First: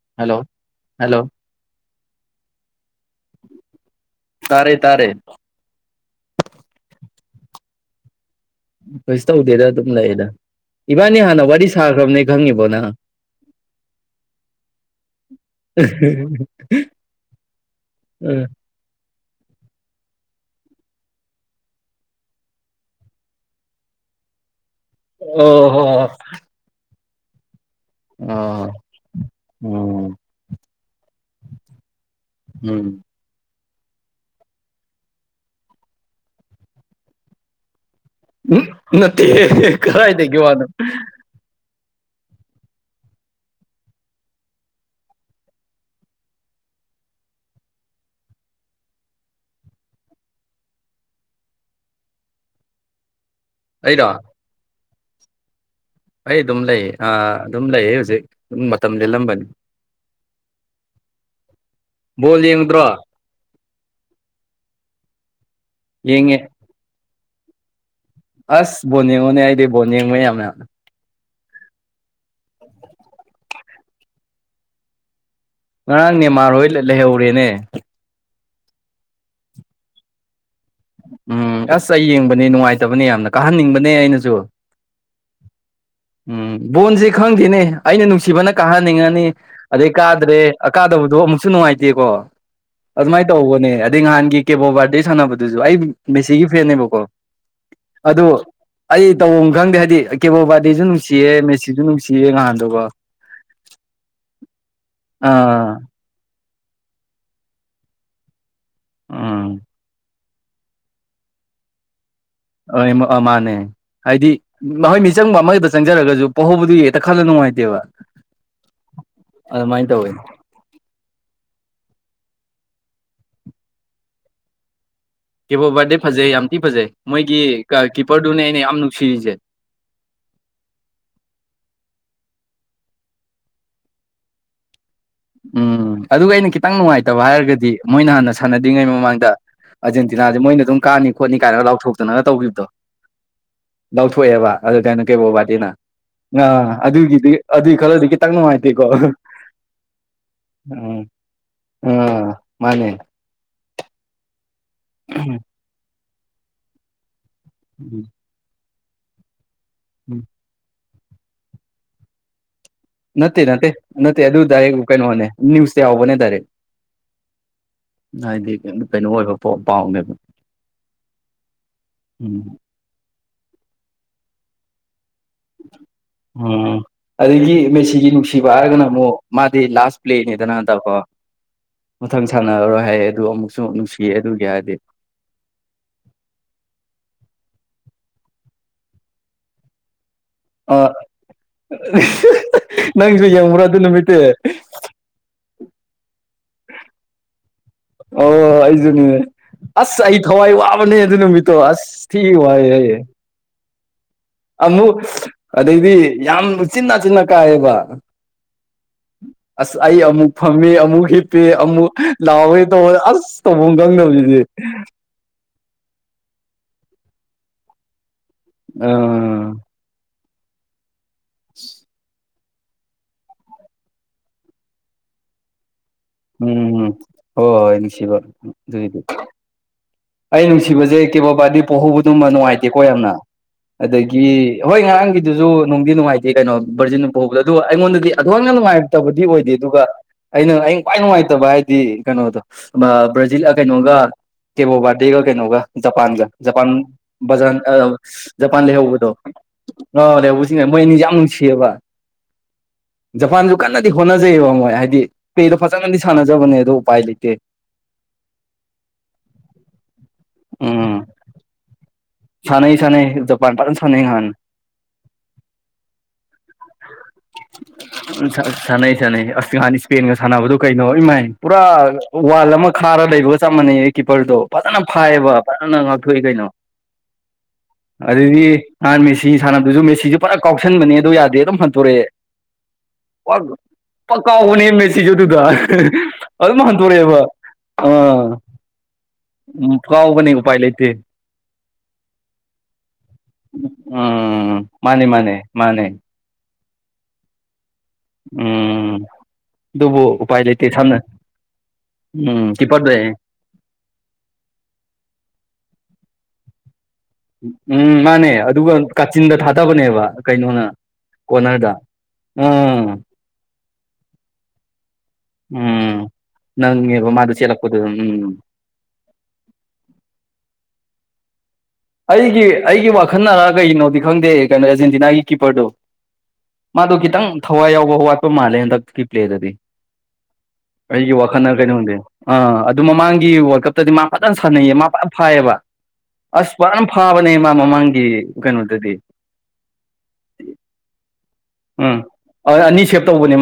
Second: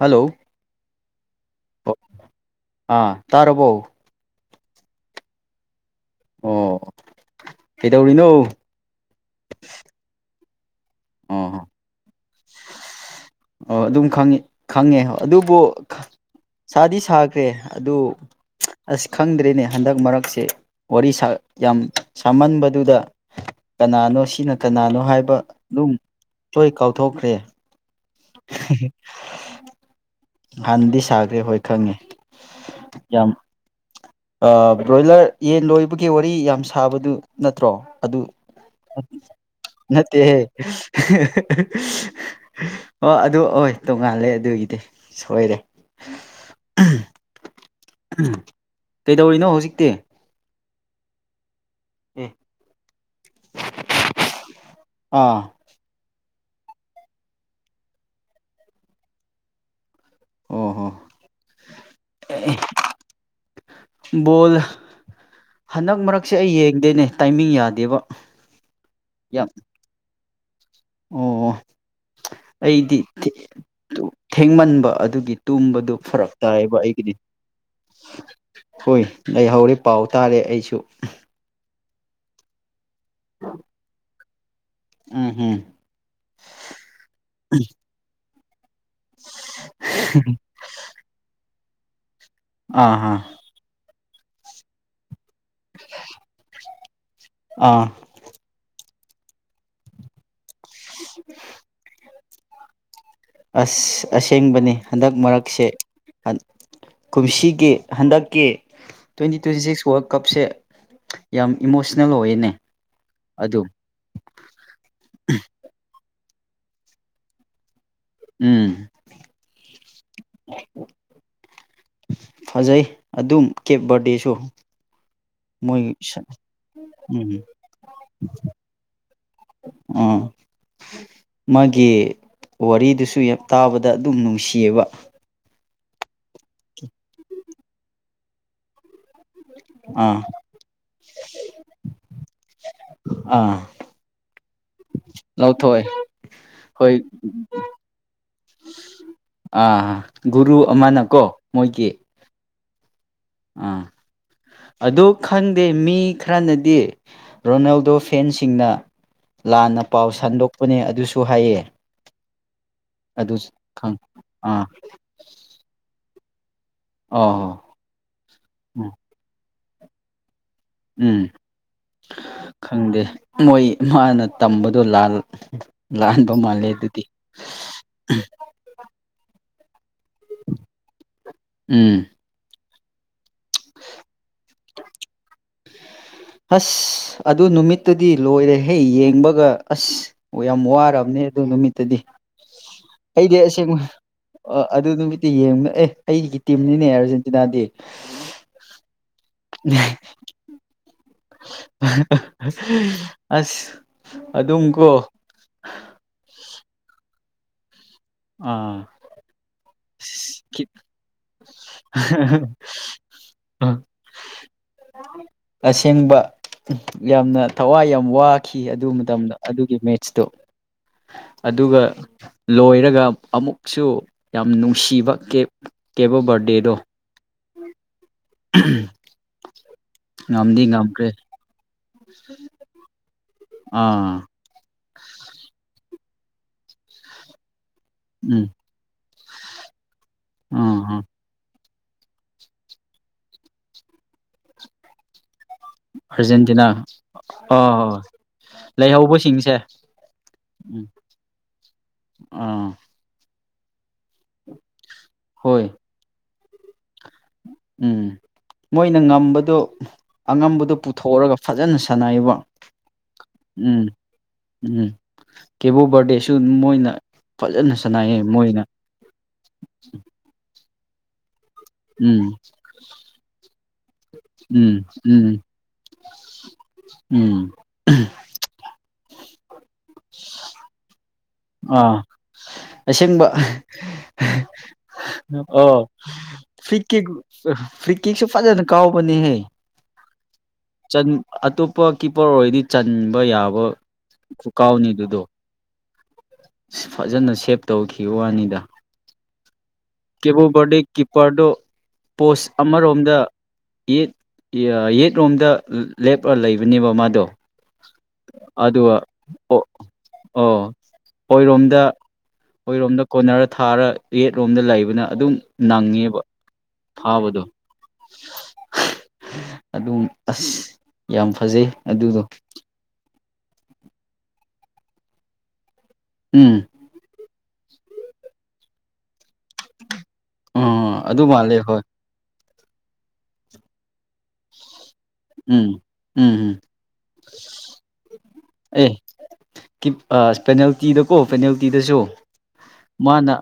hello hello ꯑꯥ ꯇꯥꯔꯕꯣ ꯇꯥꯔꯦ ꯇꯥꯔꯦ ꯑꯣ ꯀꯩꯗꯧꯔꯤꯅꯣ ꯀꯩꯁꯨ ꯇꯧꯗꯦꯗ ꯑꯗꯨꯝ ꯂꯩꯦꯗ ꯏꯕꯥꯅꯤ ꯍꯥꯟꯅ ꯋꯥꯔꯤ ꯑꯣ ꯁꯥꯈ꯭ꯔꯕꯅꯦ ꯈꯪꯉꯤꯕꯣ ꯅ ꯑꯣ ꯑꯗꯨꯝ ꯈꯪꯉꯤ ꯈꯪꯉꯦ ꯑꯗꯨꯕꯨ ꯁꯥꯗꯤ ꯁꯥꯈ꯭ꯔꯦ ꯑꯗꯨ ꯑꯁ ꯈꯪꯗ꯭ꯔꯔꯤꯅꯦ ꯍꯟꯗꯛ ꯃꯔꯛꯁꯦ ꯋꯥꯔꯤ ꯌꯥꯝ ꯁꯥꯃꯟꯕꯗꯨꯗ ꯀꯅꯥꯅꯣ ꯁꯤꯅ ꯀꯅꯥꯅꯣ ꯍꯥꯏꯕ ꯑꯣ ꯍꯣꯏ ꯀꯥꯎꯊꯣꯛꯈ꯭ꯔꯦ ꯎꯝ ꯎꯝ ꯍꯥꯟꯗꯤ ꯁꯥꯈ꯭ꯔꯦ ꯍꯣꯏ ꯈꯪꯉꯦ ꯎꯝ ꯌꯥꯝ ꯕ꯭ꯔꯣꯏꯂꯔ ꯌꯦꯟ ꯂꯣꯏꯕꯒꯤ ꯋꯥꯔꯤ ꯌꯥꯝ ꯁꯥꯕꯗꯨ ꯅꯠꯇ꯭ꯔꯣ ꯑꯗꯨ ꯎ ꯅꯠꯇꯦ ꯀꯗꯥꯥꯏꯗꯒꯦ ꯅꯠꯇꯦꯍꯦ ꯋꯥꯗ ꯑꯣ ꯑꯗꯨ ꯑꯣꯏ ꯇꯣꯡꯉꯥꯜꯂꯦ ꯑꯗꯨꯒꯤꯗꯤ ꯁꯣꯏꯔꯦ ꯎꯝ ꯀꯩꯗꯧꯔꯤꯅꯣ ꯍꯧꯖꯤꯛꯇꯤ ꯎ ꯑꯩꯔ ꯑꯥ ꯑꯩ ꯑꯗꯨꯝ ꯂꯩ ꯑꯗꯨꯝ ꯂꯩ ꯍꯧꯖꯤꯛ ꯑꯗꯨꯝ ꯃꯇꯝ ꯂꯦꯜꯂꯝꯕꯅꯤ ꯑꯣ ꯍꯣ ꯕꯣꯜ ꯑꯦ ꯌꯦꯡꯉꯨꯗ꯭ꯔꯣ ꯕꯣꯜ ꯍꯟꯗꯛ ꯃꯔꯛꯁꯦ ꯌꯦꯡꯉꯦ ꯑꯩ ꯌꯦꯡꯗꯦꯅꯦ ꯇꯥꯏꯃꯤꯡ ꯌꯥꯗꯦꯕ ꯑꯁ ꯕꯣꯟ ꯌꯦꯡꯉꯣꯅꯦ ꯌꯥꯝ ꯑꯩꯗꯤ ꯕꯣꯟ ꯌꯦꯡꯕ ꯌꯥꯝꯅꯌꯥꯝꯅ ꯑꯣ ꯑꯩꯗꯤ ꯊꯦꯡꯃꯟꯕ ꯑꯗꯨꯒꯤ ꯇꯨꯝꯕꯗꯨ ꯉꯔꯥꯡ ꯐꯔꯛ ꯅꯦꯃꯥꯔ ꯍꯣꯏ ꯇꯥꯏꯌꯦꯕ ꯑꯩꯒꯤꯗꯤ ꯂꯩꯍꯧꯔꯦꯅꯦ ꯍꯣꯏ ꯑꯩ ꯍꯧꯔꯦ ꯄꯥꯎ ꯇꯥꯔꯦ ꯑꯩꯁꯨ ꯎꯝ ꯑꯁ ꯑꯩ ꯌꯦꯡꯕꯅꯦ ꯅꯨꯡꯉꯥꯏꯇꯕꯅꯦ ꯌꯥꯝꯅ ꯀꯥꯍꯟꯅꯤꯡꯕꯅꯦ ꯑꯩꯅꯁꯨ ꯎꯝꯍꯝ ꯎꯝ ꯕꯣꯟꯁ ꯈꯪꯗꯦꯅꯦ ꯑꯩꯅ ꯅꯨꯡꯁꯤꯕꯅ ꯀꯥꯍꯟꯅꯤꯡꯉꯅꯤ ꯑꯗꯩ ꯀꯥꯗ꯭ꯔꯦ ꯀꯥꯗꯕꯗꯣ ꯑꯃꯨꯛꯁꯨ ꯅꯨꯡꯉꯥꯏꯇꯦꯀꯣ ꯑꯥ ꯑꯥ ꯑꯗꯨꯃꯥꯏꯅ ꯇꯧꯕꯅꯦ ꯑꯗꯩ ꯅꯍꯥꯟꯒꯤ ꯀꯦꯕꯣ ꯕꯥꯔꯗꯦ ꯁꯥꯟꯅꯕꯗꯣ ꯑꯗꯨꯁꯨ ꯑꯩ ꯃꯦꯁꯤꯒꯤ ꯐ꯭ꯔꯦꯟꯅꯦꯕꯀꯣ ꯑꯥ ꯑꯗꯨ ꯑꯩ ꯇꯧꯐꯝ ꯈꯪꯗꯦ ꯍꯥꯏꯗꯤ ꯀꯦꯕꯣꯕꯥꯗꯤꯁꯨ ꯅꯨꯡꯁꯤꯌꯦ ꯃꯦꯁꯤꯁꯨ ꯅꯨꯡꯁꯤꯌꯦ ꯉꯍꯥꯟꯗꯨꯒꯣ ꯑꯁ ꯑꯁꯦꯡꯕꯅꯤ ꯍꯟꯗꯛ ꯃꯔꯛꯁꯦ ꯑꯥ ꯀꯨꯝꯁꯤꯒꯤ ꯍꯟꯗꯛꯀꯤ ꯇ꯭ꯋꯦꯟꯇꯤ ꯇ꯭ꯋꯦꯟꯇꯤ ꯎꯝ ꯁꯤꯛꯁ ꯋ ꯀꯞꯁꯦ ꯌꯥꯝ ꯏꯃꯣꯁꯅꯦꯜ ꯑꯣꯏꯌꯦꯅꯦ ꯑ ꯃꯥꯅꯦ ꯑꯗꯨꯝ ꯍꯥꯏꯗꯤ ꯃꯈꯣꯏ ꯃꯤꯆꯪꯕ ꯑꯃꯈꯛꯇ ꯆꯪꯖꯔꯒꯁꯨ ꯄꯍꯧꯕꯗꯨ ꯍꯦꯛꯇ ꯈꯜꯂ ꯅꯨꯡꯉꯥꯏꯇꯦꯕ ꯎꯝ ꯑꯗꯨꯃꯥꯏꯅ ꯇꯧꯧꯕꯅꯤ ꯐꯖꯩ ꯑꯗꯨꯝ ꯀꯦꯞ ꯕꯔꯗꯦꯁꯨ ꯀꯤꯞꯣ ꯃꯣꯏ ꯔꯗꯤ ꯐꯖꯩ ꯌꯥꯝ ꯊꯤ ꯐꯖꯩ ꯎꯝ ꯃꯣꯏꯒꯤ ꯀꯤꯞꯄꯔꯗꯨꯅꯦ ꯑꯩꯅ ꯌꯥꯝ ꯅꯨꯡꯁꯤꯔꯤꯁꯦ ꯑꯥ ꯃꯥꯒꯤ ꯋꯥꯔꯤꯗꯨꯁꯨ ꯌꯥꯝ ꯇꯥꯕꯗ ꯑꯗꯨꯝ ꯅꯨꯡꯁꯤꯌꯦꯕ ꯎꯝ ꯑꯗꯨꯒ ꯑꯩꯅ ꯈꯤꯇꯪ ꯅꯨꯡꯉꯥꯏꯇꯕ ꯍꯥꯏꯔꯒꯗꯤ ꯃꯣꯏꯅ ꯍꯥꯟꯅ ꯁꯥꯟꯅ꯭ꯔꯤꯉꯩ ꯃꯃꯥꯡ ꯗ ꯑꯥ ꯑꯔꯖꯦꯟꯇꯤꯅꯥꯁꯦ ꯃꯣꯏꯅ ꯑꯗꯨꯝ ꯀꯥꯅꯤ ꯈꯣꯠꯅꯤ ꯀꯥꯏꯅꯒ ꯂꯥꯎꯊꯣꯛꯇꯅꯒ ꯇꯧꯈꯤꯕꯗꯣ ꯑꯥ ꯂꯧꯊꯣꯛꯑꯦꯕ ꯑꯗꯨ ꯀꯥꯏꯅ ꯀꯩꯕꯨꯣ ꯋꯥꯗꯤꯅ ꯂꯧꯊꯣꯛꯑꯦ ꯑ ꯍꯣꯏ ꯑꯗꯨꯒꯤꯗꯤ ꯑꯗꯨꯒꯤ ꯈꯔꯗꯤ ꯈꯤꯇꯪ ꯅꯨꯡꯉꯥꯏꯇꯦꯀꯣ ꯑꯥ ꯒꯨꯔꯨ ꯑꯃꯅꯀꯣ ꯃꯣꯏꯒꯤ ꯃꯥꯅꯦꯅꯦ ꯑꯥ ꯑꯗꯨ ꯎꯝ ꯈꯪꯗꯦ ꯃꯤ ꯈꯔꯅꯗꯤ ꯔꯣꯅꯥꯜꯗꯣ ꯐꯦꯟꯁꯤꯡꯅ ꯂꯥꯟꯅ ꯄꯥꯎ ꯎꯝ ꯁꯟꯗꯣꯛꯄꯅꯦ ꯑꯗꯨꯁꯨ ꯍꯥꯏꯌꯦ ꯑꯗꯨ ꯅꯠꯇꯦ ꯅꯠꯇꯦ ꯈꯪ ꯅꯠꯇꯦ ꯑꯗꯨ ꯑꯥ ꯗꯗꯥꯏ ꯀꯩꯅꯣꯅꯦ ꯅꯁꯦꯎꯕꯅꯦꯗꯥꯔꯦ ꯑꯣ ꯍꯥꯏꯗꯤꯇ ꯎꯝ ꯀꯩꯅꯣ ꯑꯣꯏꯕ ꯄꯥꯝꯃꯦꯕ ꯎꯝ ꯈꯪꯗꯦ ꯃꯣꯏ ꯃꯥꯅ ꯇꯝꯕꯗꯣ ꯂꯥꯜ ꯎꯝ ꯑꯗꯒꯤ ꯃꯦꯁꯤꯒꯤ ꯅꯨꯡꯁꯤꯕ ꯍꯥꯏꯔꯒꯅ ꯑꯃꯨꯛ ꯃꯥꯗꯤ ꯂꯥꯁ ꯄ꯭ꯂꯦꯅꯤꯗꯅꯗꯀꯣ ꯎꯝ ꯃꯊꯪ ꯁꯥꯟꯅꯔꯔꯣꯏ ꯍꯥꯏꯌꯦ ꯑꯗꯨ ꯑꯃꯨꯛꯁꯨ ꯅꯨꯡꯁꯤꯌꯦ ꯑꯗꯨꯒꯤ ꯍꯥꯏꯔꯗꯤ ꯑꯁ ꯑꯗꯨ ꯅꯨꯃꯤꯠꯇꯨꯗꯤ ꯂꯣꯏꯔꯦꯍꯦ ꯌꯦꯡꯕꯒ ꯑꯁ ꯑꯣ ꯌꯥꯝ ꯑ ꯋꯥꯔꯕꯅꯦ ꯑꯗꯨ ꯅꯨꯃꯤꯠꯇꯗꯤ ꯅꯪꯁꯨ ꯌꯥꯝꯡꯕ꯭ꯔꯥ ꯑꯗꯨ ꯅꯨꯃꯤꯠꯇ ꯑ ꯑꯗꯨ ꯅꯨꯃꯤꯠꯇ ꯌꯦꯡꯉ ꯑꯦ ꯑꯩꯒꯤ ꯇꯤꯝꯅꯤꯅꯦ ꯑꯥꯔꯖꯦꯟꯇꯤꯅꯥꯗꯤ ꯑꯣ ꯑꯩꯁꯨꯅꯦ ꯑꯁ ꯑꯩ ꯊꯋꯥꯏ ꯋꯥꯕꯅꯦ ꯑꯗꯨ ꯅꯨꯃꯤꯠꯇꯣ ꯑꯁ ꯊꯤ ꯋꯥꯏꯑꯦ ꯍꯥꯏꯌꯦꯦ ꯑꯁ ꯑꯗꯨꯝ ꯀꯣ ꯑꯃꯨꯛ ꯑꯗꯩꯗꯤ ꯌꯥꯝ ꯆꯤ ꯆꯤꯟꯅ ꯀꯥꯏꯌꯦꯕ ꯑꯥ ꯑꯁ ꯑꯩ ꯑꯃꯨꯛ ꯐꯝꯃꯦ ꯑꯃꯨꯛ ꯍꯤꯞꯄꯦ ꯑꯃꯨꯛ ꯂꯥꯎꯋꯦ ꯇꯧꯋ ꯑꯁ ꯇꯧꯐꯝ ꯈꯪꯗ ꯍꯧꯖꯤꯗꯤ ꯑꯁꯦꯡꯕ ꯌꯥꯝꯅ ꯊꯋꯥꯏ ꯌꯥꯝ ꯋꯥꯈꯤ ꯑꯗꯨ ꯃꯇꯝꯗ ꯑꯥ ꯑꯗꯨꯒꯤ ꯃꯦꯠꯁꯇꯣ ꯑꯗꯨꯒ ꯂꯣꯏꯔꯒ ꯑꯃꯨꯛꯁꯨ ꯌꯥꯝ ꯅꯨꯡꯁꯤꯕ ꯀꯦꯞ ꯀꯦꯕꯣ ꯕꯔꯗꯦꯗꯣ ꯎꯝꯝ ꯍ ꯍꯣꯏ ꯅꯤꯡꯅꯨꯡꯁꯤꯕ ꯑꯗꯨꯗꯨ ꯑꯩ ꯉꯝꯗꯤ ꯅꯨꯡꯁꯤꯕꯁꯦ ꯉꯝꯈ꯭ꯔꯦ ꯀꯦꯕꯕꯥꯗꯤ ꯄꯣꯛꯍꯧꯕꯗꯨꯃ ꯅꯨꯡꯉꯥꯏꯇꯦꯀꯣ ꯌꯥꯝꯅ ꯑꯥ ꯑꯗꯒꯤ ꯍꯣꯏ ꯉꯔꯥꯡꯒꯤꯗꯨꯁꯨ ꯅꯨꯡꯗꯤ ꯅꯨꯡꯉꯥꯏꯇꯦ ꯀꯩꯅꯣ ꯕꯔꯖꯤꯟ ꯐꯥꯎꯕꯗꯣ ꯑꯗꯨ ꯑꯩꯉꯣꯟꯗꯗꯤ ꯑꯗꯨ ꯎꯝ ꯌꯥꯝꯅ ꯅꯨꯡꯉꯥꯏꯕ ꯐꯠꯇꯕꯗꯤ ꯑꯣꯏꯗꯦ ꯑꯗꯨꯒ ꯑꯩꯅ ꯑꯥ ꯑꯩꯅ ꯈ꯭ꯋꯥꯏ ꯑꯥ ꯅꯨꯡꯉꯥꯏꯇꯕ ꯍꯥꯏ ꯗꯤ ꯀꯩꯅꯣꯗꯣ ꯕ꯭ꯔꯥꯖꯤꯜꯒ ꯀꯩꯅꯣꯒ ꯀꯦꯕꯣꯕꯥꯔꯗꯦꯒ ꯀꯩꯅꯣꯒ ꯖꯄꯥꯟꯒ ꯑꯥꯔꯖꯦꯟꯇꯤꯅꯥ ꯄꯥꯟꯖ ꯑꯥ ꯄꯥꯟ ꯂ ꯍꯕꯗꯣ ꯂꯩꯍꯧꯕꯁꯤꯡꯁꯦ ꯑꯔꯦꯕꯨꯖꯤꯅꯦ ꯃꯣꯏ ꯎꯝ ꯑꯅꯤ ꯌꯥꯝ ꯅꯨꯡꯁꯤꯌꯦꯕ ꯑꯥ ꯖꯄꯥꯟꯁꯨ ꯀꯟꯅꯗꯤ ꯍꯣꯠꯅꯖꯩꯑꯕ ꯃꯣꯏ ꯍꯥꯏꯗꯤ ꯄ꯭ꯂꯦꯗꯣ ꯍꯣꯏ ꯐꯖꯒꯗꯤ ꯁꯥꯟꯅꯖꯕꯅꯦ ꯑꯗꯨ ꯎꯄꯥꯏ ꯂꯩꯇꯦ ꯎꯝ ꯃꯣꯏꯅ ꯉꯝꯕꯗꯣ ꯑꯉꯝꯕꯗꯣ ꯄꯨꯊꯣꯛꯑꯒ ꯐꯖꯅ ꯁꯥꯟꯅꯩꯑꯕ ꯁꯅ ꯁꯅ ꯗꯄꯥꯟꯗ ꯁꯅ ꯍꯅ ꯎꯝ ꯀꯦꯕꯣ ꯕꯥꯔꯗꯦꯁꯨ ꯃꯣꯏꯅ ꯐꯖꯅ ꯁꯥꯟꯅꯩꯌꯦ ꯎ ꯃꯣꯏꯅ ꯁꯥꯟꯅꯩ ꯁꯥꯟꯅꯩ ꯑꯁ ꯍꯥꯟꯅ ꯏꯁꯄꯦꯟꯒ ꯁꯥꯟꯅꯕꯗꯣ ꯀꯩꯅꯣ ꯏꯃꯥꯏ ꯄꯨꯔꯥ ꯎꯝ ꯋꯥꯜ ꯑꯃ ꯈꯥꯔ ꯂꯩꯕꯒ ꯆꯞ ꯃꯥꯟꯅꯩ ꯀꯤꯞꯄꯔꯗꯣ ꯎꯝ ꯐꯖꯅ ꯎꯝ ꯐꯥꯏꯌꯦꯕ ꯐꯖꯅ ꯉꯥꯛꯊꯣꯛꯏ ꯀꯩꯅꯣ ꯎꯝ ꯑꯗꯨꯗꯤ ꯅꯍꯥꯟ ꯃꯦꯁꯤ ꯁꯥꯟꯅꯕꯗꯨꯁꯨ ꯃꯦꯁꯤꯁꯨ ꯄꯨꯂ ꯀꯥꯎꯁꯟꯕꯅꯦ ꯑꯗꯨ ꯌꯥꯗꯦ ꯑꯗꯨꯝ ꯍꯟꯇꯣꯔꯛꯑꯦ ꯑꯥ ꯑꯁꯦꯡꯕ ꯄꯛ ꯀꯥꯎꯕꯅꯦ ꯃꯦꯁꯤꯁꯨ ꯑꯗꯨꯗ ꯑꯣ ꯑꯗꯨꯝ ꯐꯔꯤ ꯀꯦꯛ ꯍꯟꯇꯣꯔꯛꯑꯦꯕ ꯐꯔꯤ ꯀꯦꯛꯁꯨ ꯐꯖꯅ ꯀꯥꯎꯕꯅꯦꯍꯦ ꯎ ꯀꯥꯎꯕꯅꯤ ꯎ ꯄꯥꯏ ꯂꯩꯇꯦ ꯑꯇꯣꯞꯄ ꯀꯤꯞꯄꯣꯔ ꯑꯣꯏꯔꯗꯤ ꯆꯟꯕ ꯌꯥꯕ ꯀꯥꯎꯅꯤ ꯑꯗꯨ ꯃꯅꯦ ꯃꯥꯅꯦ ꯐꯖꯅ ꯁꯦꯞ ꯇꯧꯈꯤ ꯋꯥꯅꯤꯗ ꯎꯝ ꯑꯗꯨꯕꯨ ꯎꯄꯥꯏ ꯂꯩꯇꯦ ꯀꯦꯕꯨꯕꯔꯗꯤ ꯁꯝꯅ ꯀꯤꯞꯄꯔꯗꯨ ꯎꯝ ꯄꯣꯁ ꯀꯤꯞꯄꯔꯗꯩ ꯑꯃꯔꯣꯝꯗ ꯌꯦꯠ ꯌꯦꯠ ꯔꯣꯝꯗ ꯂꯦꯞ ꯂꯩꯕꯅꯦꯕ ꯃꯥꯗꯣ ꯎꯝ ꯃꯥꯅꯦ ꯑꯗꯨꯒ ꯀꯥꯆꯤꯟꯗ ꯊꯥꯗꯕꯅꯦꯕ ꯀꯩꯅꯣꯅ ꯀꯣꯅꯔꯗ ꯑꯩꯔꯣꯝꯗ ꯑꯣꯏꯔꯣꯝꯗ ꯎꯝ ꯀꯣꯅꯔ ꯊꯥꯔ ꯔꯦꯠꯂꯣꯝꯗ ꯂꯩꯕ ꯑꯗꯨꯝ ꯎꯝ ꯅꯪꯉꯦꯕ ꯅꯪꯉꯦꯕ ꯃꯥꯗꯣ ꯐꯥꯕꯗꯣ ꯆꯦꯜꯂꯛꯄꯗꯨ ꯎꯝ ꯑꯗꯨꯝ ꯑꯁ ꯌꯥꯝ ꯐꯖꯩ ꯑꯗꯨꯗꯣ ꯑꯩꯒꯤ ꯑꯩꯒꯤ ꯋꯥꯈꯜꯅꯔ ꯀꯩꯅꯣꯗꯤ ꯈꯪꯗꯦ ꯀꯩꯅꯣ ꯑꯦꯔꯖꯦꯟꯇꯤꯅꯥꯒꯤ ꯀꯤꯞꯄꯔꯗꯨ ꯎꯝ ꯃꯥꯗ ꯈꯤꯇꯪ ꯊꯋꯥꯏ ꯌꯥꯎꯕ ꯋꯥꯠꯄ ꯃꯥꯜꯂꯦ ꯍꯟꯗꯛꯀꯤ ꯄ꯭ꯂꯦꯗꯗꯤ ꯑꯥ ꯑꯩꯒꯤ ꯑꯗꯨ ꯋꯥꯈꯜꯅ ꯃꯥꯜꯂꯦ ꯍꯣꯏ ꯀꯩꯅꯣꯗꯦ ꯑꯥ ꯑꯗꯨ ꯃꯃꯥꯡꯒꯤ ꯋꯥꯀ ꯇꯗꯤ ꯃꯥ ꯐꯖꯅ ꯁꯥꯟꯅꯩꯌꯦ ꯃꯥ ꯐꯖꯅ ꯐꯥꯏꯌꯦꯕ ꯎꯝ ꯎꯝ ꯎꯝ ꯋꯥ ꯌꯥꯝ ꯐꯥꯕꯅꯦ ꯃꯥ ꯃꯃꯥꯡꯒꯤ ꯑꯦ ꯀꯩꯅꯣꯗꯗꯤ ꯄꯦꯅꯥꯜꯇꯤꯗꯀꯣ ꯎꯝ ꯄꯦꯅꯥꯜꯇꯤꯗꯁꯨ ꯑꯅꯤ ꯁꯦꯞ ꯃꯥꯅ ꯇꯧꯕꯅꯦ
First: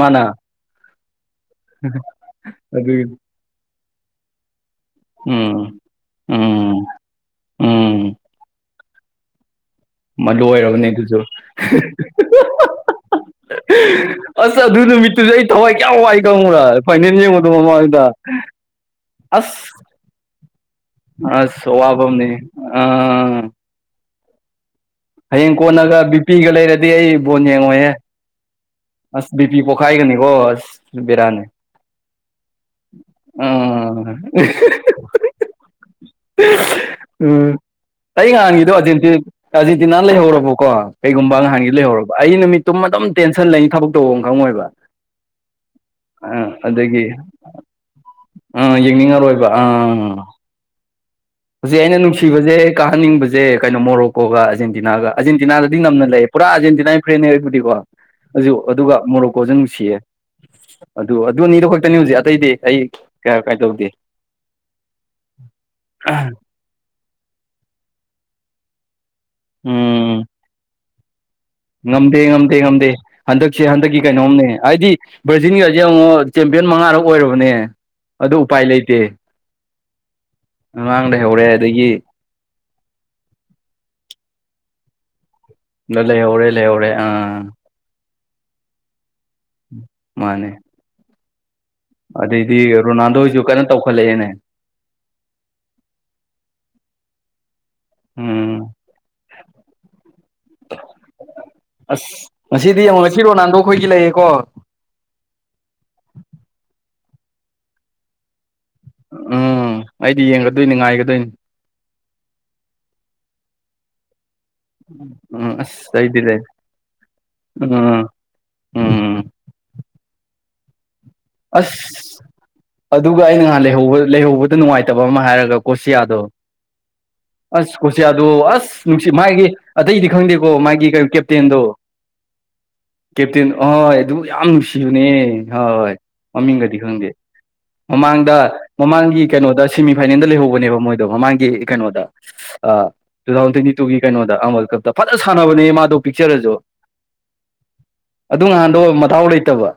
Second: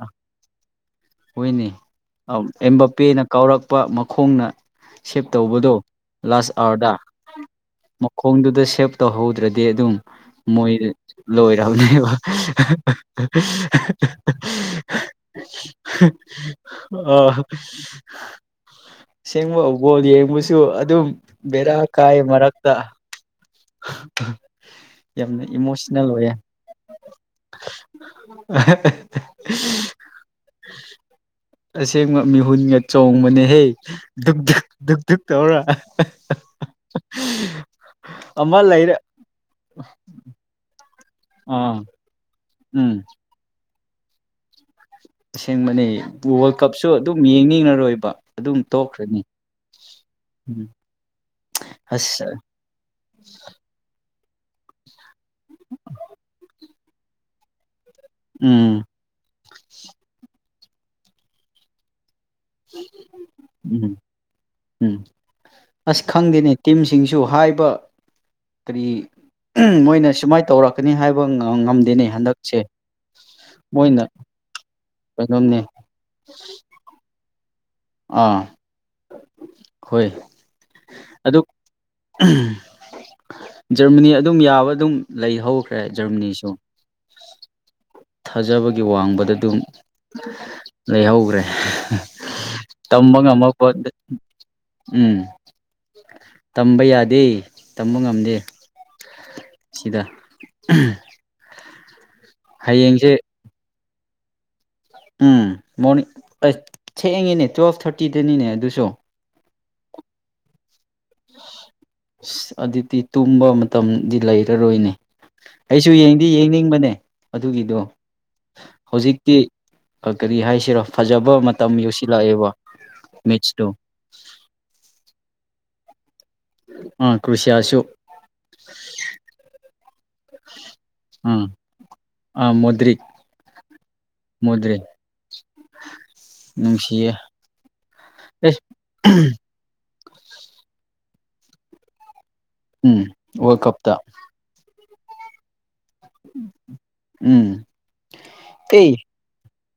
ꯍꯣꯏꯅꯤ ꯑꯗꯨꯒꯤ ꯑꯕꯄꯦꯅ ꯀꯥꯎꯔꯛꯄ ꯃꯈꯣꯡꯅ ꯁꯦꯞ ꯇꯧꯕꯗꯣ ꯎꯝ ꯂꯥꯁ ꯎꯝ ꯑꯋꯥꯔꯗ ꯎꯝ ꯐꯣꯡꯗꯨꯗ ꯁꯦꯞ ꯇꯧꯍꯧꯗ꯭ꯔꯗꯤ ꯑꯗꯨꯝ ꯃ ꯃꯣꯏ ꯂꯣꯏꯔꯕꯅꯦ ꯑꯗꯨꯁꯨ ꯂꯣꯏꯔꯔꯕꯅꯦꯕ ꯑꯁ ꯑꯗꯨ ꯅꯨꯃꯤꯠꯇꯨꯁ ꯑꯩ ꯊꯋꯥꯏ ꯀꯌꯥꯝ ꯋꯥꯏ ꯈꯪꯉꯨꯔꯥ ꯐꯥꯏꯅꯦꯜ ꯌꯦꯡꯉꯗꯣ ꯃꯃꯥꯡꯗ ꯑꯁꯦꯡꯕ ꯑꯁ ꯕꯣꯜ ꯌꯦꯡꯕꯁꯨ ꯑꯗꯨꯝ ꯑꯁ ꯕꯦꯔꯥ ꯀꯥꯏ ꯋꯥꯐꯝꯅꯤ ꯃꯔꯛꯇ ꯑꯥ [unintelligible] ꯍꯌꯦꯡ ꯀꯣꯟꯅꯒ ꯏꯃꯣꯁꯅꯦꯜ ꯑꯣꯏꯌꯦ ꯕꯤꯄꯤꯒ ꯂꯩꯔꯗꯤ ꯑꯩ ꯕꯣꯟ ꯌꯦꯡꯉꯣꯏꯍꯦ [unintelligible] ꯑꯁ ꯕꯤ ꯄꯤ ꯄꯣꯛꯈꯥꯏꯒꯅꯤꯀꯣ ꯑꯁ ꯕꯦꯔꯥꯅꯦ ꯑꯁꯦꯡꯕ ꯃꯤꯍꯨꯟꯒ ꯆꯣꯡꯕꯅꯦꯍꯦ ꯑꯥ ꯙꯛ ꯙꯛ ꯙꯛ ꯙꯛ ꯇꯧꯔ ꯎꯝ ꯑꯩ ꯑꯃ ꯉꯍꯥꯟꯒꯤꯗꯣ ꯑ ꯂꯩꯔꯦ ꯑꯥꯔꯖꯦꯟꯇꯤꯅꯥꯅ ꯂꯩꯍꯧꯔꯕꯣꯀꯣ ꯀꯩꯒꯨꯝꯕ ꯑꯍꯥꯟꯒꯤ ꯑꯥ ꯂꯩꯍꯧꯔꯕ ꯑꯩ ꯅꯨꯃꯤꯠꯇꯨ ꯎꯝ ꯑꯗꯨꯝ ꯇꯦꯟꯁꯟ ꯂꯩꯅꯤ ꯊꯕꯛ ꯇꯧꯕ ꯑꯃ ꯈꯪꯉꯣꯏꯕ ꯑꯁꯦꯡꯕꯅꯤ ꯑꯥ ꯋꯥꯔꯜ ꯀꯞꯁꯨ ꯑꯗꯒꯤ ꯑꯗꯨꯝ ꯌꯦꯡꯅꯤꯡꯉꯔꯣꯏꯕ ꯑꯗꯨꯝ ꯑꯥ ꯇꯣꯛꯈ꯭ꯔꯅꯤ ꯌꯦꯡꯅꯤꯡꯉꯔꯣꯏꯕ ꯑꯥ ꯎꯝ ꯍꯧꯖꯤꯛ ꯑꯩꯅ ꯑꯁ ꯅꯨꯡꯁꯤꯕꯁꯦ ꯀꯥꯍꯟꯅꯤꯡꯕꯁꯦ ꯀꯩꯅꯣ ꯃꯣꯔꯣꯀꯣꯒ ꯑꯔꯖꯦꯟꯇꯤꯅꯥꯒ ꯑꯔꯖꯦꯟꯇꯤꯅꯥꯗꯗꯤ ꯅꯝꯅ ꯂꯩꯌꯦ ꯄꯨꯔꯥ ꯑꯥꯔꯖꯦꯟꯇꯤꯅꯥ ꯐ꯭ꯔꯦꯟꯅꯦ ꯑꯩꯕꯨꯗꯤꯀꯣ ꯑꯗꯨ ꯎꯝ ꯑꯗꯨꯒ ꯃꯣꯔꯣꯛꯀꯣꯖ ꯅꯨꯡꯁꯤꯌꯦ ꯑꯗꯨ ꯑꯗꯨ ꯑꯅꯤꯗꯣ ꯈꯛꯇꯅꯤ ꯍꯧꯖꯤꯛ ꯑꯇꯩꯗꯤ ꯑꯩ ꯀꯌꯥ ꯀꯥꯏ ꯇꯧꯗꯦ ꯎꯝ ꯎꯝ ꯑꯁ ꯈꯪꯗꯦꯅꯦ ꯇꯤꯝꯁꯤꯡꯁꯨ ꯍꯥꯏꯕ ꯀꯔꯤ ꯃꯣꯏꯅ ꯎꯝ ꯁꯨꯃꯥꯏꯅ ꯇꯧꯔꯛꯀꯅꯤ ꯍꯥꯏꯕ [unintelligible] ꯉꯝꯗꯦ ꯍꯟꯗꯛꯁꯦ ꯉꯝꯗꯦ ꯉꯝꯗꯦ ꯍꯟꯗꯛꯁꯦ ꯍꯟꯗꯛꯀꯤ ꯃꯣꯏꯅ ꯀꯩꯅꯣꯝꯅꯦ ꯍꯥꯏꯗꯤ ꯀꯩꯅꯣꯝꯅꯦ ꯕ꯭ꯔꯥꯖꯤꯟꯒꯥꯁꯦ ꯑꯃꯨꯛ ꯆꯦꯝꯄꯤꯌꯟ ꯃꯉꯥꯔꯛ ꯑꯣꯏꯔꯕꯅꯦ ꯑꯗꯨ ꯑꯥ ꯎꯄꯥꯏ ꯂꯩꯇꯦ ꯍꯣꯏ ꯑꯉꯥꯡꯗ ꯑꯗꯨ ꯍꯧꯔꯦ ꯑꯗꯒꯤ ꯖꯔꯃꯅꯤ ꯑꯗꯨꯝ ꯌꯥꯕ ꯑꯗꯨꯝ ꯂꯩ ꯍꯧ ꯅ ꯂꯩꯍꯧꯔꯦ ꯂꯩꯍꯧꯔꯦ ꯑꯥ ꯊꯥꯖꯕꯒꯤ ꯋꯥꯡꯃꯗ ꯑꯗꯨꯝ ꯃꯥꯅꯦ ꯂꯩꯍꯧꯈ꯭ꯔꯦ ꯑꯗꯩꯗꯤ ꯇꯝꯕ ꯔꯣꯅꯥꯜꯗꯣꯁꯨ ꯉꯝꯃꯛꯄ ꯀꯟꯅ ꯇꯧꯈꯠꯂꯛꯑꯦꯅꯦ ꯎꯝ ꯇꯝꯕ ꯌꯥꯗꯦ ꯇꯝꯕ ꯉꯝꯗꯦ ꯎꯝ ꯁꯤꯗ ꯑꯁ ꯉꯁꯤꯗꯤ ꯑꯃꯨꯛ ꯍꯌꯦꯡꯁꯦ ꯉꯁꯤ ꯔꯣꯅꯥꯜꯗꯣ ꯈꯣꯏꯒꯤ ꯂꯩꯌꯦꯀꯣ ꯎꯝ ꯃꯣꯔꯅꯤꯡ ꯑꯩ ꯊꯏꯉꯤꯅꯦ ꯇꯨꯋꯦꯜꯞ ꯊꯥꯔꯇꯤꯗꯅꯤꯅꯦ ꯑꯗꯨꯁꯨ ꯎꯝ ꯑꯩꯗꯤ ꯌꯦꯡꯒꯗꯣꯏꯅꯤ ꯉꯥꯏꯒꯗꯣꯏꯅꯤ ꯑꯁ ꯑꯗꯨꯗꯤ ꯇꯨꯝꯕ ꯃꯇꯝꯗꯤ ꯂꯩꯔꯔꯣꯏꯅꯦ ꯎꯝ ꯑꯩꯁꯨ ꯑꯁ ꯑꯩꯗꯤ ꯌꯦꯡꯗꯤ ꯂꯩ ꯌꯦꯡꯅꯤꯡꯕꯅꯦ ꯑꯗꯨꯒꯤꯗꯣ ꯎꯝ ꯎꯝ ꯍꯧꯖꯤꯛꯇꯤ ꯀꯔꯤ ꯍꯥꯏꯁꯤꯔꯣ ꯐꯖꯕ ꯃꯇꯝ ꯑꯁ ꯌꯧꯁꯤꯜꯂꯛꯑꯦꯕ ꯑꯗꯨꯒ ꯑ ꯅꯍꯥꯟ ꯃꯦꯠꯁꯇꯣ ꯂꯩꯍꯧꯕ ꯂꯩꯍꯧꯕ ꯑꯇ ꯅꯨꯡꯉꯥꯏꯇꯕ ꯑꯃ ꯍꯥꯏꯔꯒ ꯀꯣꯁꯤꯌꯥꯗꯣ ꯑ ꯑꯁ ꯀꯣꯁꯤꯌꯥꯗꯨ ꯑꯁ ꯅꯨꯡꯁꯤꯠ ꯃꯥꯥꯏꯒꯤ ꯑꯇꯩꯗꯤ ꯈꯪꯗꯦꯀꯣ ꯃꯥꯒꯤ ꯀ ꯑꯥ ꯀꯦꯞꯇꯦꯟꯗꯣ ꯑꯥ ꯃ‌ꯣꯗꯔꯤ ꯀꯦꯞꯇꯦꯟ ꯑꯍꯣꯏ ꯑꯗꯨ ꯌꯥꯝ ꯅꯨꯡꯁꯤꯕꯅꯦ ꯍꯣꯏ ꯃꯃꯤꯡꯒꯗꯤ ꯈꯪꯗꯦ ꯅꯨꯡꯁꯤꯌꯦ ꯃꯃꯥꯡꯗ ꯑꯦꯁ ꯃꯃꯥꯡꯒꯤ ꯀꯩꯅꯣꯗ ꯁꯦꯃꯤꯐꯥꯏꯅꯦꯜꯗ ꯂꯩꯍꯧꯕꯅꯦꯕ ꯃꯣꯏꯗꯣ ꯃꯃꯥꯡꯒꯤ ꯀꯩꯅꯣꯗ ꯑ ꯎꯝ ꯇꯨ ꯊꯥꯎꯖꯟ ꯋꯥꯔꯜ ꯇ꯭ꯋꯦꯟꯇꯤ ꯀꯞꯇ ꯇꯨꯒꯤ ꯀꯩꯅꯣꯗ ꯑ ꯋꯥꯔꯜ ꯀꯞꯇ ꯐꯖꯅ ꯁꯥꯟꯅꯕꯅꯦ ꯃꯥ ꯑꯗꯨ ꯄꯤꯛꯆꯔꯁꯨ ꯎꯝ ꯑꯗꯨ ꯅꯍꯥꯟꯗꯣ ꯑꯦ ꯃꯗꯥꯎ ꯂꯩꯇꯕ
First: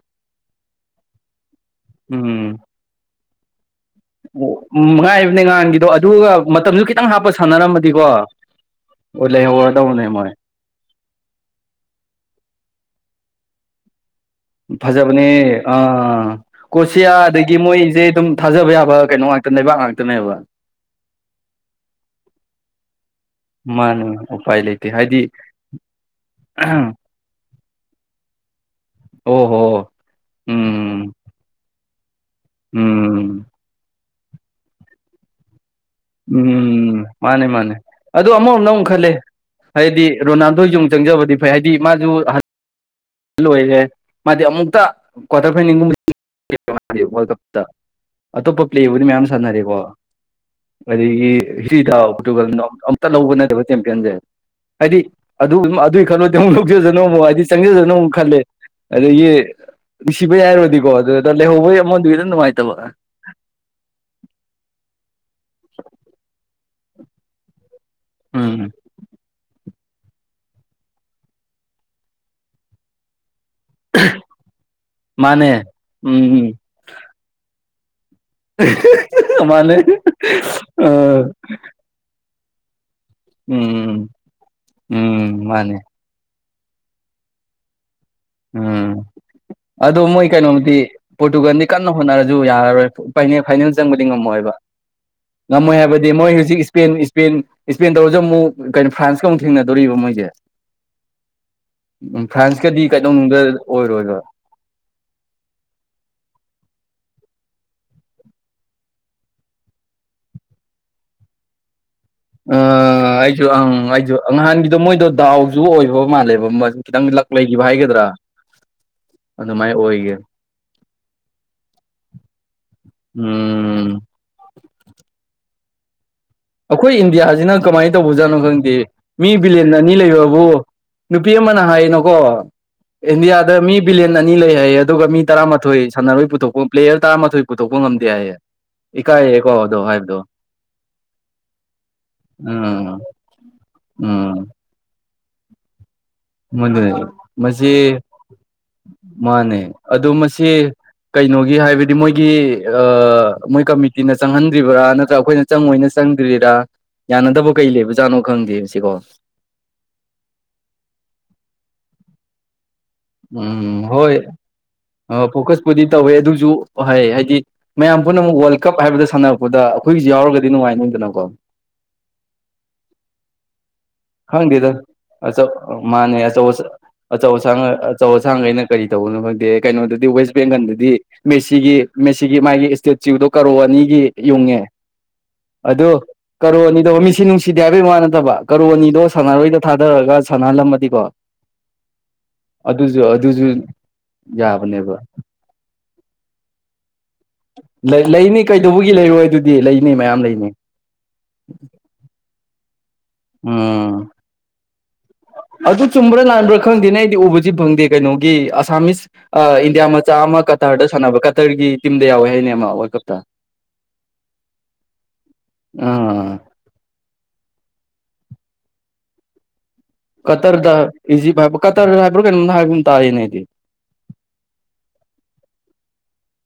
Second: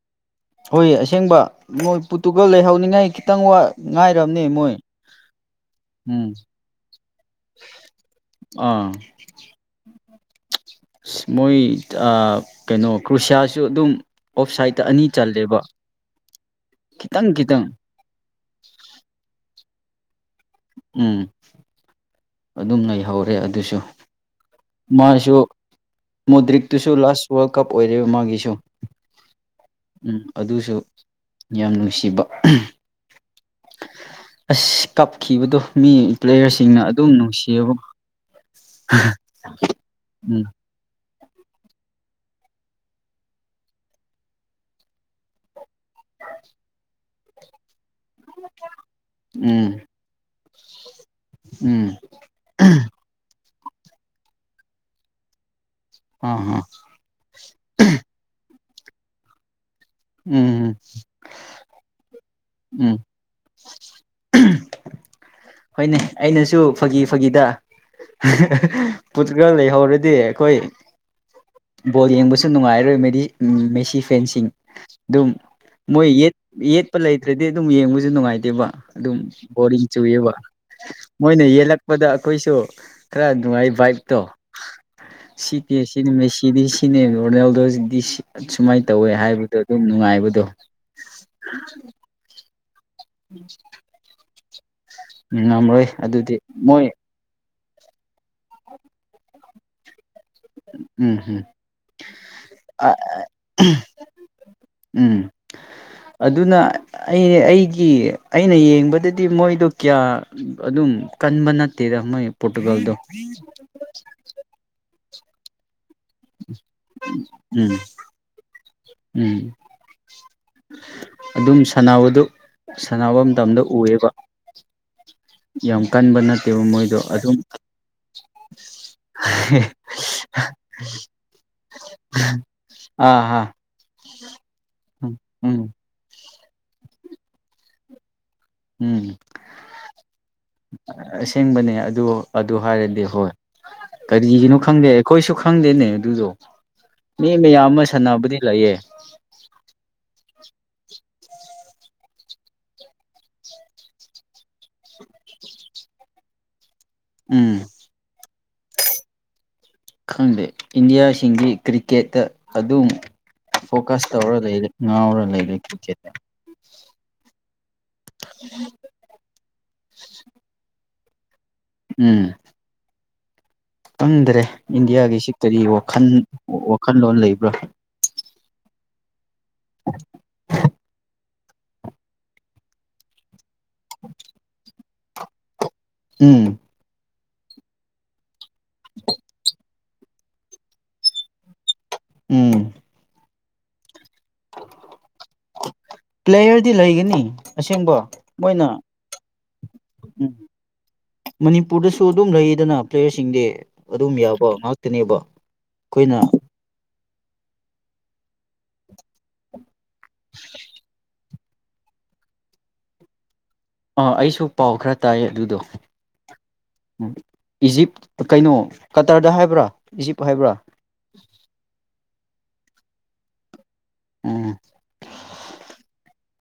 ꯍꯣꯏ ꯑꯁꯦꯡꯕ ꯃꯣꯏ ꯄꯨꯠꯇꯨꯒꯜ ꯎꯝ ꯂꯩꯍꯧꯅꯤꯉꯥꯏ ꯈꯤꯇꯪ ꯋꯥ ꯉꯥꯏꯔꯕꯅꯦ ꯃꯣꯏ ꯉꯥꯏꯕꯅꯦ ꯉꯍꯥꯟꯒꯤꯗꯣ ꯎꯝ ꯑꯗꯨꯒ ꯃꯇꯝꯁꯨ ꯈꯤꯇꯪ ꯍꯥꯞꯄ ꯁꯥꯟꯅꯔꯝꯃꯗꯤꯀꯣ ꯑꯥ ꯎ ꯂꯩꯍꯧꯔꯗꯧꯅꯦ ꯃꯣꯏ ꯃꯣꯏ ꯀꯩꯅꯣ ꯀ꯭ꯔꯨꯁꯤꯌꯥꯁꯨ ꯑꯗꯨꯝ ꯑꯣꯐ ꯁꯥꯏꯠꯇ ꯑꯅꯤ ꯐꯖꯕꯅꯦ ꯆꯜꯂꯦꯕ ꯑꯥ ꯀꯣꯁꯤꯌꯥ ꯈꯤꯇꯪ ꯑꯗꯒꯤ ꯈꯤꯇꯪ ꯃꯣꯏꯁꯦ ꯑꯗꯨꯝ ꯊꯥꯖꯕ ꯌꯥꯕ ꯀꯩꯅꯣ ꯉꯥꯛꯇ ꯂꯩꯕꯥꯛ ꯉꯥꯛꯇꯅꯦꯕ ꯎꯝ ꯑꯗꯨꯝ ꯂꯩꯍꯧꯔꯦ ꯑꯗꯨꯁꯨ ꯃꯥꯅꯦ ꯎꯄꯥꯏ ꯂꯩꯇꯦ ꯍꯥꯏꯗꯤ ꯃꯥꯁꯨ ꯃ‌ꯣꯗ꯭ꯔꯤꯛꯇꯨꯁꯨ ꯑꯣ ꯂꯥꯁ ꯋꯥꯔꯜ ꯀꯞ ꯑꯣꯏꯔꯦ ꯃꯥꯒꯤꯁꯨ ꯑꯣ ꯍꯣ ꯎꯝ ꯑꯗꯨꯁꯨ ꯎꯝ ꯌꯥꯝ ꯅꯨꯡꯁꯤꯕ ꯎꯝ ꯑꯁ ꯀꯞꯈꯤꯕꯗꯣ ꯃꯤ ꯄ꯭ꯂꯦꯌꯔꯁꯤꯡꯅ ꯎꯝ ꯑꯗꯨꯝ ꯃꯥꯅꯦ ꯃꯥꯅꯦ ꯅꯨꯡꯁꯤꯌꯦꯕ ꯑꯗ‍ꯣ ꯑꯃꯔ‌ꯣꯝꯗ ꯃꯨꯛ ꯈꯜꯂꯦ ꯍꯥꯏꯗꯤ ꯎꯝ ꯔꯣꯅꯥꯜꯗꯣ ꯌꯨꯡ ꯆꯪꯖꯕꯗꯤ ꯐꯩ ꯍꯥꯏꯗꯤ ꯃꯥꯁꯨ ꯂꯣꯏꯔꯦꯍ‌ꯦ ꯃꯥꯗꯤ ꯑꯃꯨꯛꯇ ꯀ꯭ꯋꯥꯇꯔ ꯐꯥꯏꯅꯦꯜꯒꯨꯝꯕ [inaudible] ꯋꯥꯔꯜ ꯀꯞ ꯇ ꯑꯇꯣꯞꯄ ꯄ꯭ꯂꯦꯕꯨꯗꯤ ꯃꯌꯥꯝ ꯎꯝ ꯁꯥꯟꯅꯔꯦꯀꯣ ꯑꯗꯒꯤ ꯎꯝ [unintelligible] ꯑꯝꯇ ꯂꯧꯕ ꯅꯠꯇ‌ꯦꯕ ꯆꯦꯝꯄꯤꯌꯟꯁꯦ ꯍꯥꯏꯗꯤ ꯑꯗꯨ ꯑꯗꯨꯏ ꯑ ꯈꯜꯂꯨꯔꯗꯤ ꯃꯨꯛ ꯍ ꯂꯧꯖ ꯅꯣꯡꯃꯨ ꯍꯥꯏꯗꯤ ꯆꯪꯖꯁꯅ‌ꯣ ꯃꯨꯛ ꯈꯜꯂꯦ ꯑꯗꯒꯤ ꯅꯨꯡꯁꯤꯕꯩ ꯎꯝ ꯍꯥꯏꯔꯨꯔꯗꯤꯀꯣ ꯑꯗꯨꯗ ꯂꯩꯍꯧꯕꯩ ꯃ‌ꯣꯟꯗ꯭ꯔꯤꯗꯨ ꯅꯨꯡꯉꯥꯏꯇꯕ ꯎꯝ ꯍꯣꯏꯅꯦ ꯑꯩꯅꯁꯨ ꯐꯥꯒꯤ ꯐꯥꯒꯤꯗ ꯎꯝ ꯄꯨꯔꯇꯒꯜ ꯂꯩꯍꯧꯔꯗꯤ ꯑꯩꯈꯣꯏ ꯕꯣꯜ ꯌꯦꯡꯕꯁꯨ ꯅꯨꯡꯉꯥꯏꯔꯣꯏ ꯃꯗꯤ ꯁꯤ ꯐꯦꯟꯁꯤꯡ ꯑꯗꯨꯝ ꯃꯥꯅꯦ ꯃꯣꯏ ꯌ‌ꯦꯠ ꯎꯝ ꯌꯦꯠꯄ ꯂꯩꯇ꯭ꯔꯗꯤ ꯑꯗꯨꯝ ꯌꯦꯡꯕꯁꯨ ꯅꯨꯡꯉꯥꯏ ꯇꯦꯕ ꯑꯗꯨꯝ ꯃꯥꯅꯦ ꯕꯣꯔꯤꯡ ꯆꯨꯏꯑꯦꯕ ꯑꯥ ꯃꯣꯏꯅ ꯌꯦꯜꯂꯛ ꯕꯗ ꯑꯩꯈꯣꯏꯁꯨ ꯈꯔ ꯅꯨꯡꯉꯥꯏ ꯎꯝ ꯚꯥꯏꯞꯇꯣ ꯎꯝ ꯃꯥꯅꯦ ꯁꯤꯒ‌ꯦ ꯁꯤꯗꯤ ꯃ‌ꯦꯁꯤꯗꯤ ꯁꯤꯅꯦ ꯔꯣꯅꯦꯜꯗꯣꯁꯤꯗꯤ ꯁꯤ ꯁꯨꯃꯥꯏꯅ ꯎꯝ ꯇꯧꯋꯦ ꯍꯥꯏꯕ ꯑꯗꯣ ꯃꯣꯏ ꯀꯩꯅꯣꯗꯤ ꯄꯣꯔꯇꯨꯒꯥꯟꯗꯤ ꯀꯟꯅ ꯍꯣꯠꯅꯔꯁꯨ ꯌꯥꯔꯔꯣꯏ ꯐꯥꯏ ꯐꯥꯏꯅꯦꯜ ꯆꯪꯕꯗꯤ ꯉꯝꯃꯣꯏꯕ ꯉꯝꯃꯣꯏ ꯉꯝꯔꯣꯏ ꯍꯥꯏꯕꯗꯤ ꯃꯣꯏ ꯑꯗꯨꯗꯤ ꯍꯧꯖꯤꯛ ꯃꯣꯏ ꯏꯁꯄꯦꯟ ꯏꯁꯄꯦꯟ ꯏꯁꯄꯦꯟ ꯇꯧꯔꯁꯨ ꯑꯃꯨꯛ ꯀꯩꯅꯣ ꯐ꯭ꯔꯥꯟꯁꯀ ꯑꯃꯨꯛ ꯊꯦꯡꯅꯗꯣꯔꯤꯕ ꯃꯣꯏꯁꯦ ꯎꯝ ꯎꯝ ꯐ꯭ꯔꯥꯟꯁ ꯀꯗꯤ ꯎꯝ ꯑꯗꯨꯅ ꯑ ꯑꯩ ꯑꯩꯒꯤ ꯑꯩꯅ ꯌꯦꯡꯕꯗꯗꯤ ꯃꯣꯏꯗꯣ ꯀꯌꯥ ꯑꯗꯨꯝ ꯀꯟꯕ ꯅꯠꯇꯦꯗ ꯃꯣꯏ ꯑ ꯄꯣꯔꯇꯨꯒꯜꯗꯣ ꯑꯩꯁꯨ ꯑꯪ ꯑꯩꯁꯨ ꯉꯍꯥꯟꯒꯤꯗꯣ ꯃꯣꯏꯗꯣ ꯗꯥꯎꯁꯨ ꯑꯣꯏꯕ ꯃꯥꯜꯂꯦ [unintelligible] ꯈꯤꯇꯪ ꯂꯛ ꯂꯩꯈꯤꯕ ꯎꯝ ꯍꯥꯏꯒꯗ꯭ꯔꯥ ꯎꯝ ꯑꯗꯨꯃꯥꯏꯅ ꯑꯣꯏꯒꯦ ꯑꯗꯨꯝ ꯁꯥꯟꯅꯕꯗꯨ ꯁꯥꯟꯅꯕ ꯃꯇꯝꯗ ꯎꯝ ꯎꯏꯌ‌ꯦꯀꯣ ꯌꯥꯝ ꯀꯟꯕ ꯅꯠ ꯑꯩꯈꯣꯏ ꯏꯟꯗꯤꯌꯥꯖꯤꯅ ꯀꯃꯥꯏꯅ ꯇꯧꯕꯖꯥꯠꯅꯣ ꯈꯪꯗꯦ ꯃꯤ ꯕꯤꯂꯤꯌꯟ ꯑꯅꯤ ꯂꯩꯕꯕꯨ ꯅꯨꯄꯤ ꯑꯃꯅ ꯍꯥꯏꯅꯣꯀꯣ ꯑꯥ ꯑꯥ ꯏꯟꯗꯤꯌꯥꯗ ꯃꯤ ꯕꯤꯂꯤꯌꯟ ꯑꯅꯤ ꯂꯩ ꯍꯥꯏꯌꯦ ꯑꯗꯨꯒ ꯎꯝ ꯃꯤ ꯎꯝ ꯇꯔꯥꯃꯥꯊꯣꯏꯁꯦ ꯁꯥꯟꯅꯔꯣꯏ ꯄꯨꯊꯣꯛꯄ ꯄ꯭ꯂꯦꯌꯔ ꯇꯔꯥꯃꯥꯊꯣꯏ ꯄꯨꯊꯣꯛꯄ ꯉꯝꯗꯦ ꯍꯥꯏꯌꯦ ꯎꯝ ꯏꯀꯥꯏꯔꯦꯀꯣ ꯑꯗꯣ ꯍꯥꯏꯕꯗꯣ ꯑꯁꯦꯡꯕꯅꯦ ꯑꯗꯨ ꯑꯗꯨ ꯎꯝ ꯍꯥꯏꯔꯗꯤ ꯍꯣꯏ ꯎꯝ ꯀꯔꯤꯒꯤꯅꯣ ꯈꯪꯗꯦ ꯑꯩꯈꯣꯏꯁꯨ ꯈꯪꯗꯦꯅꯦ ꯑꯗꯨꯗꯣ ꯃꯗꯨꯅꯦ ꯃꯤ ꯃꯌꯥꯝ ꯃꯁꯤ ꯑꯃ ꯁꯥꯟꯅꯕꯗꯤ ꯂꯩꯌꯦ ꯃꯥꯅꯦ ꯑꯗꯣ ꯃꯁꯤ ꯀꯩꯅꯣꯒꯤ ꯍꯥꯏꯕꯗꯤ ꯃꯣꯏꯒꯤ ꯃꯣꯏ ꯀꯃꯤꯇꯤꯅ ꯆꯪꯍꯟꯗ꯭ꯔꯤꯕ꯭ꯔꯥ ꯅꯠꯇ꯭ꯔꯒ ꯑꯩꯈꯣꯏꯅ ꯆꯪꯉꯣꯏꯅ ꯆꯪꯗ꯭ꯔꯤꯔꯥ ꯌꯥꯅꯗꯕ ꯎꯝ ꯀꯩ ꯂꯩꯕꯖꯥꯠꯅꯣ ꯈꯪꯗꯦ ꯁꯤꯀꯣ ꯈꯪꯗꯦ ꯏꯟꯗꯤꯌꯥꯁꯤꯡꯗꯤ ꯀ꯭ꯔꯤꯀꯦꯠꯇ ꯑꯗꯨꯝ ꯎꯝ ꯐꯣꯀꯁ ꯍꯣꯏ ꯇꯧꯔ ꯂꯩꯔꯦ ꯉꯥꯎ ꯑꯣ ꯐꯣꯀꯁꯄꯨꯗꯤ ꯇꯧꯋꯦ ꯑꯗꯨꯁꯨ ꯍꯥꯏꯗꯤ ꯃꯌꯥꯝ ꯄꯨꯝꯅꯃꯛ ꯋꯥꯔꯜ ꯀꯞ ꯍꯥꯏꯕꯗ ꯁꯥꯟꯅꯕ ꯗ ꯑꯩꯈꯣꯏꯒꯤꯖꯨ ꯌꯥꯎꯔꯒꯗꯤ ꯅꯨꯡꯉꯥꯏꯅꯤꯗꯅꯀꯣ ꯎꯝ ꯈꯪꯗ꯭ꯔꯦ ꯈꯪꯗꯦꯗ ꯏꯟꯗꯤꯌꯥꯒꯤꯁꯤ ꯑꯆꯧ ꯀꯔꯤ ꯋꯥꯈꯜ ꯃꯥꯅꯦ ꯑꯆꯧ ꯋꯥꯈꯜꯂꯣꯟ ꯂꯩꯕ꯭ꯔꯥ ꯑꯁꯥꯡ ꯑꯆꯧ ꯑꯁꯥꯡꯈꯩꯅ ꯀꯔꯤ ꯇꯧꯕꯅꯣ ꯈꯪꯗꯦ ꯀꯩꯅꯣꯗꯗꯤ ꯋꯦꯁ ꯕꯦꯡꯒꯜꯗꯗꯤ ꯃꯦꯁꯤꯒꯤ ꯃꯦꯁꯤꯒꯤ ꯃꯥꯒꯤ ꯏꯁ ꯆꯨꯗꯣ ꯀꯥꯔꯣ ꯑꯅꯤꯒꯤ ꯌꯨꯡꯉꯦ ꯑꯗꯨ ꯎꯝ ꯀꯥꯔꯣ ꯑꯅꯤꯗꯣ ꯃꯤꯁꯤ ꯅꯨꯡꯁꯤ ꯁꯤꯗꯦ ꯍꯥꯏꯕꯩ ꯋꯥ ꯅꯠꯇꯕ ꯀꯥꯔꯣ ꯑꯅꯤꯗꯣ ꯁꯥꯟꯅꯔꯣꯏꯗ ꯊꯥꯗꯔꯒ ꯁꯥꯟꯅꯍꯜꯂꯝꯃꯗꯤꯀꯣ ꯎꯝ ꯑꯗꯨꯖꯨ ꯑꯗꯨꯖꯨ ꯌꯥꯕꯅꯦꯕ ꯄ꯭ꯂꯦꯌꯔꯗꯤ ꯂꯩꯒꯅꯤ ꯑꯁꯦꯡꯕ ꯂꯩ ꯂꯩꯅꯤ ꯃꯣꯏꯅ ꯀꯩꯗꯧꯕꯒꯤ ꯂꯩꯔꯣꯏ ꯑꯗꯨꯗꯤ ꯂꯩꯅꯤ ꯃꯌꯥꯝ ꯎꯝ ꯂꯩꯅꯤ ꯃꯅꯤꯄꯨꯔꯗꯁꯨ ꯑꯗꯨꯝ ꯂꯩꯗꯅ ꯄ꯭ꯂꯦꯌꯔꯁꯤꯡꯗꯤ ꯎꯝ ꯑꯗꯨꯝ ꯌꯥꯕ ꯉꯥꯛꯇꯅꯦꯕ ꯑꯗꯨ ꯑꯩꯈꯣꯏꯅ ꯆꯨꯝꯕ꯭ꯔꯥ ꯂꯥꯟꯕ꯭ꯔꯥ ꯈꯪꯗꯦꯅꯦ ꯑꯩꯗꯤ ꯎꯕꯁꯤ ꯐꯪꯗꯦ ꯀꯩꯅꯣꯒꯤ ꯑꯁꯥꯃꯤꯁ ꯑꯥ ꯏꯟꯗꯤꯌꯥ ꯆꯆꯥ ꯑꯃ ꯀꯇꯥꯔꯗ ꯁꯥꯟꯅꯕ ꯀꯇꯔꯒꯤ ꯇꯤꯝꯗ ꯌꯥꯎꯋꯦ ꯍꯥꯏꯅꯦ ꯑꯃ ꯋꯥꯔꯜ ꯀꯞꯇ ꯑꯥ ꯑꯩꯁꯨ ꯄꯥꯎ ꯈꯔ ꯇꯥꯏ ꯑꯗꯨꯗꯣ ꯑꯥ ꯎꯝ ꯏꯖꯤꯞ ꯀꯩꯅꯣ ꯀꯇꯔꯗ ꯍꯥꯏꯕ꯭ꯔꯥ ꯏꯖꯤꯞ ꯍꯥꯏꯕ꯭ꯔꯥ ꯀꯇꯔꯗ ꯏꯖꯤꯞ ꯍꯥꯏꯕ ꯀꯇꯔꯗ ꯍꯥꯏꯕ꯭ꯔꯥ ꯀꯩꯅꯣꯝꯗ ꯍꯥꯏꯕ ꯑꯃ ꯇꯥꯏꯅꯦꯗꯤ ꯎꯝ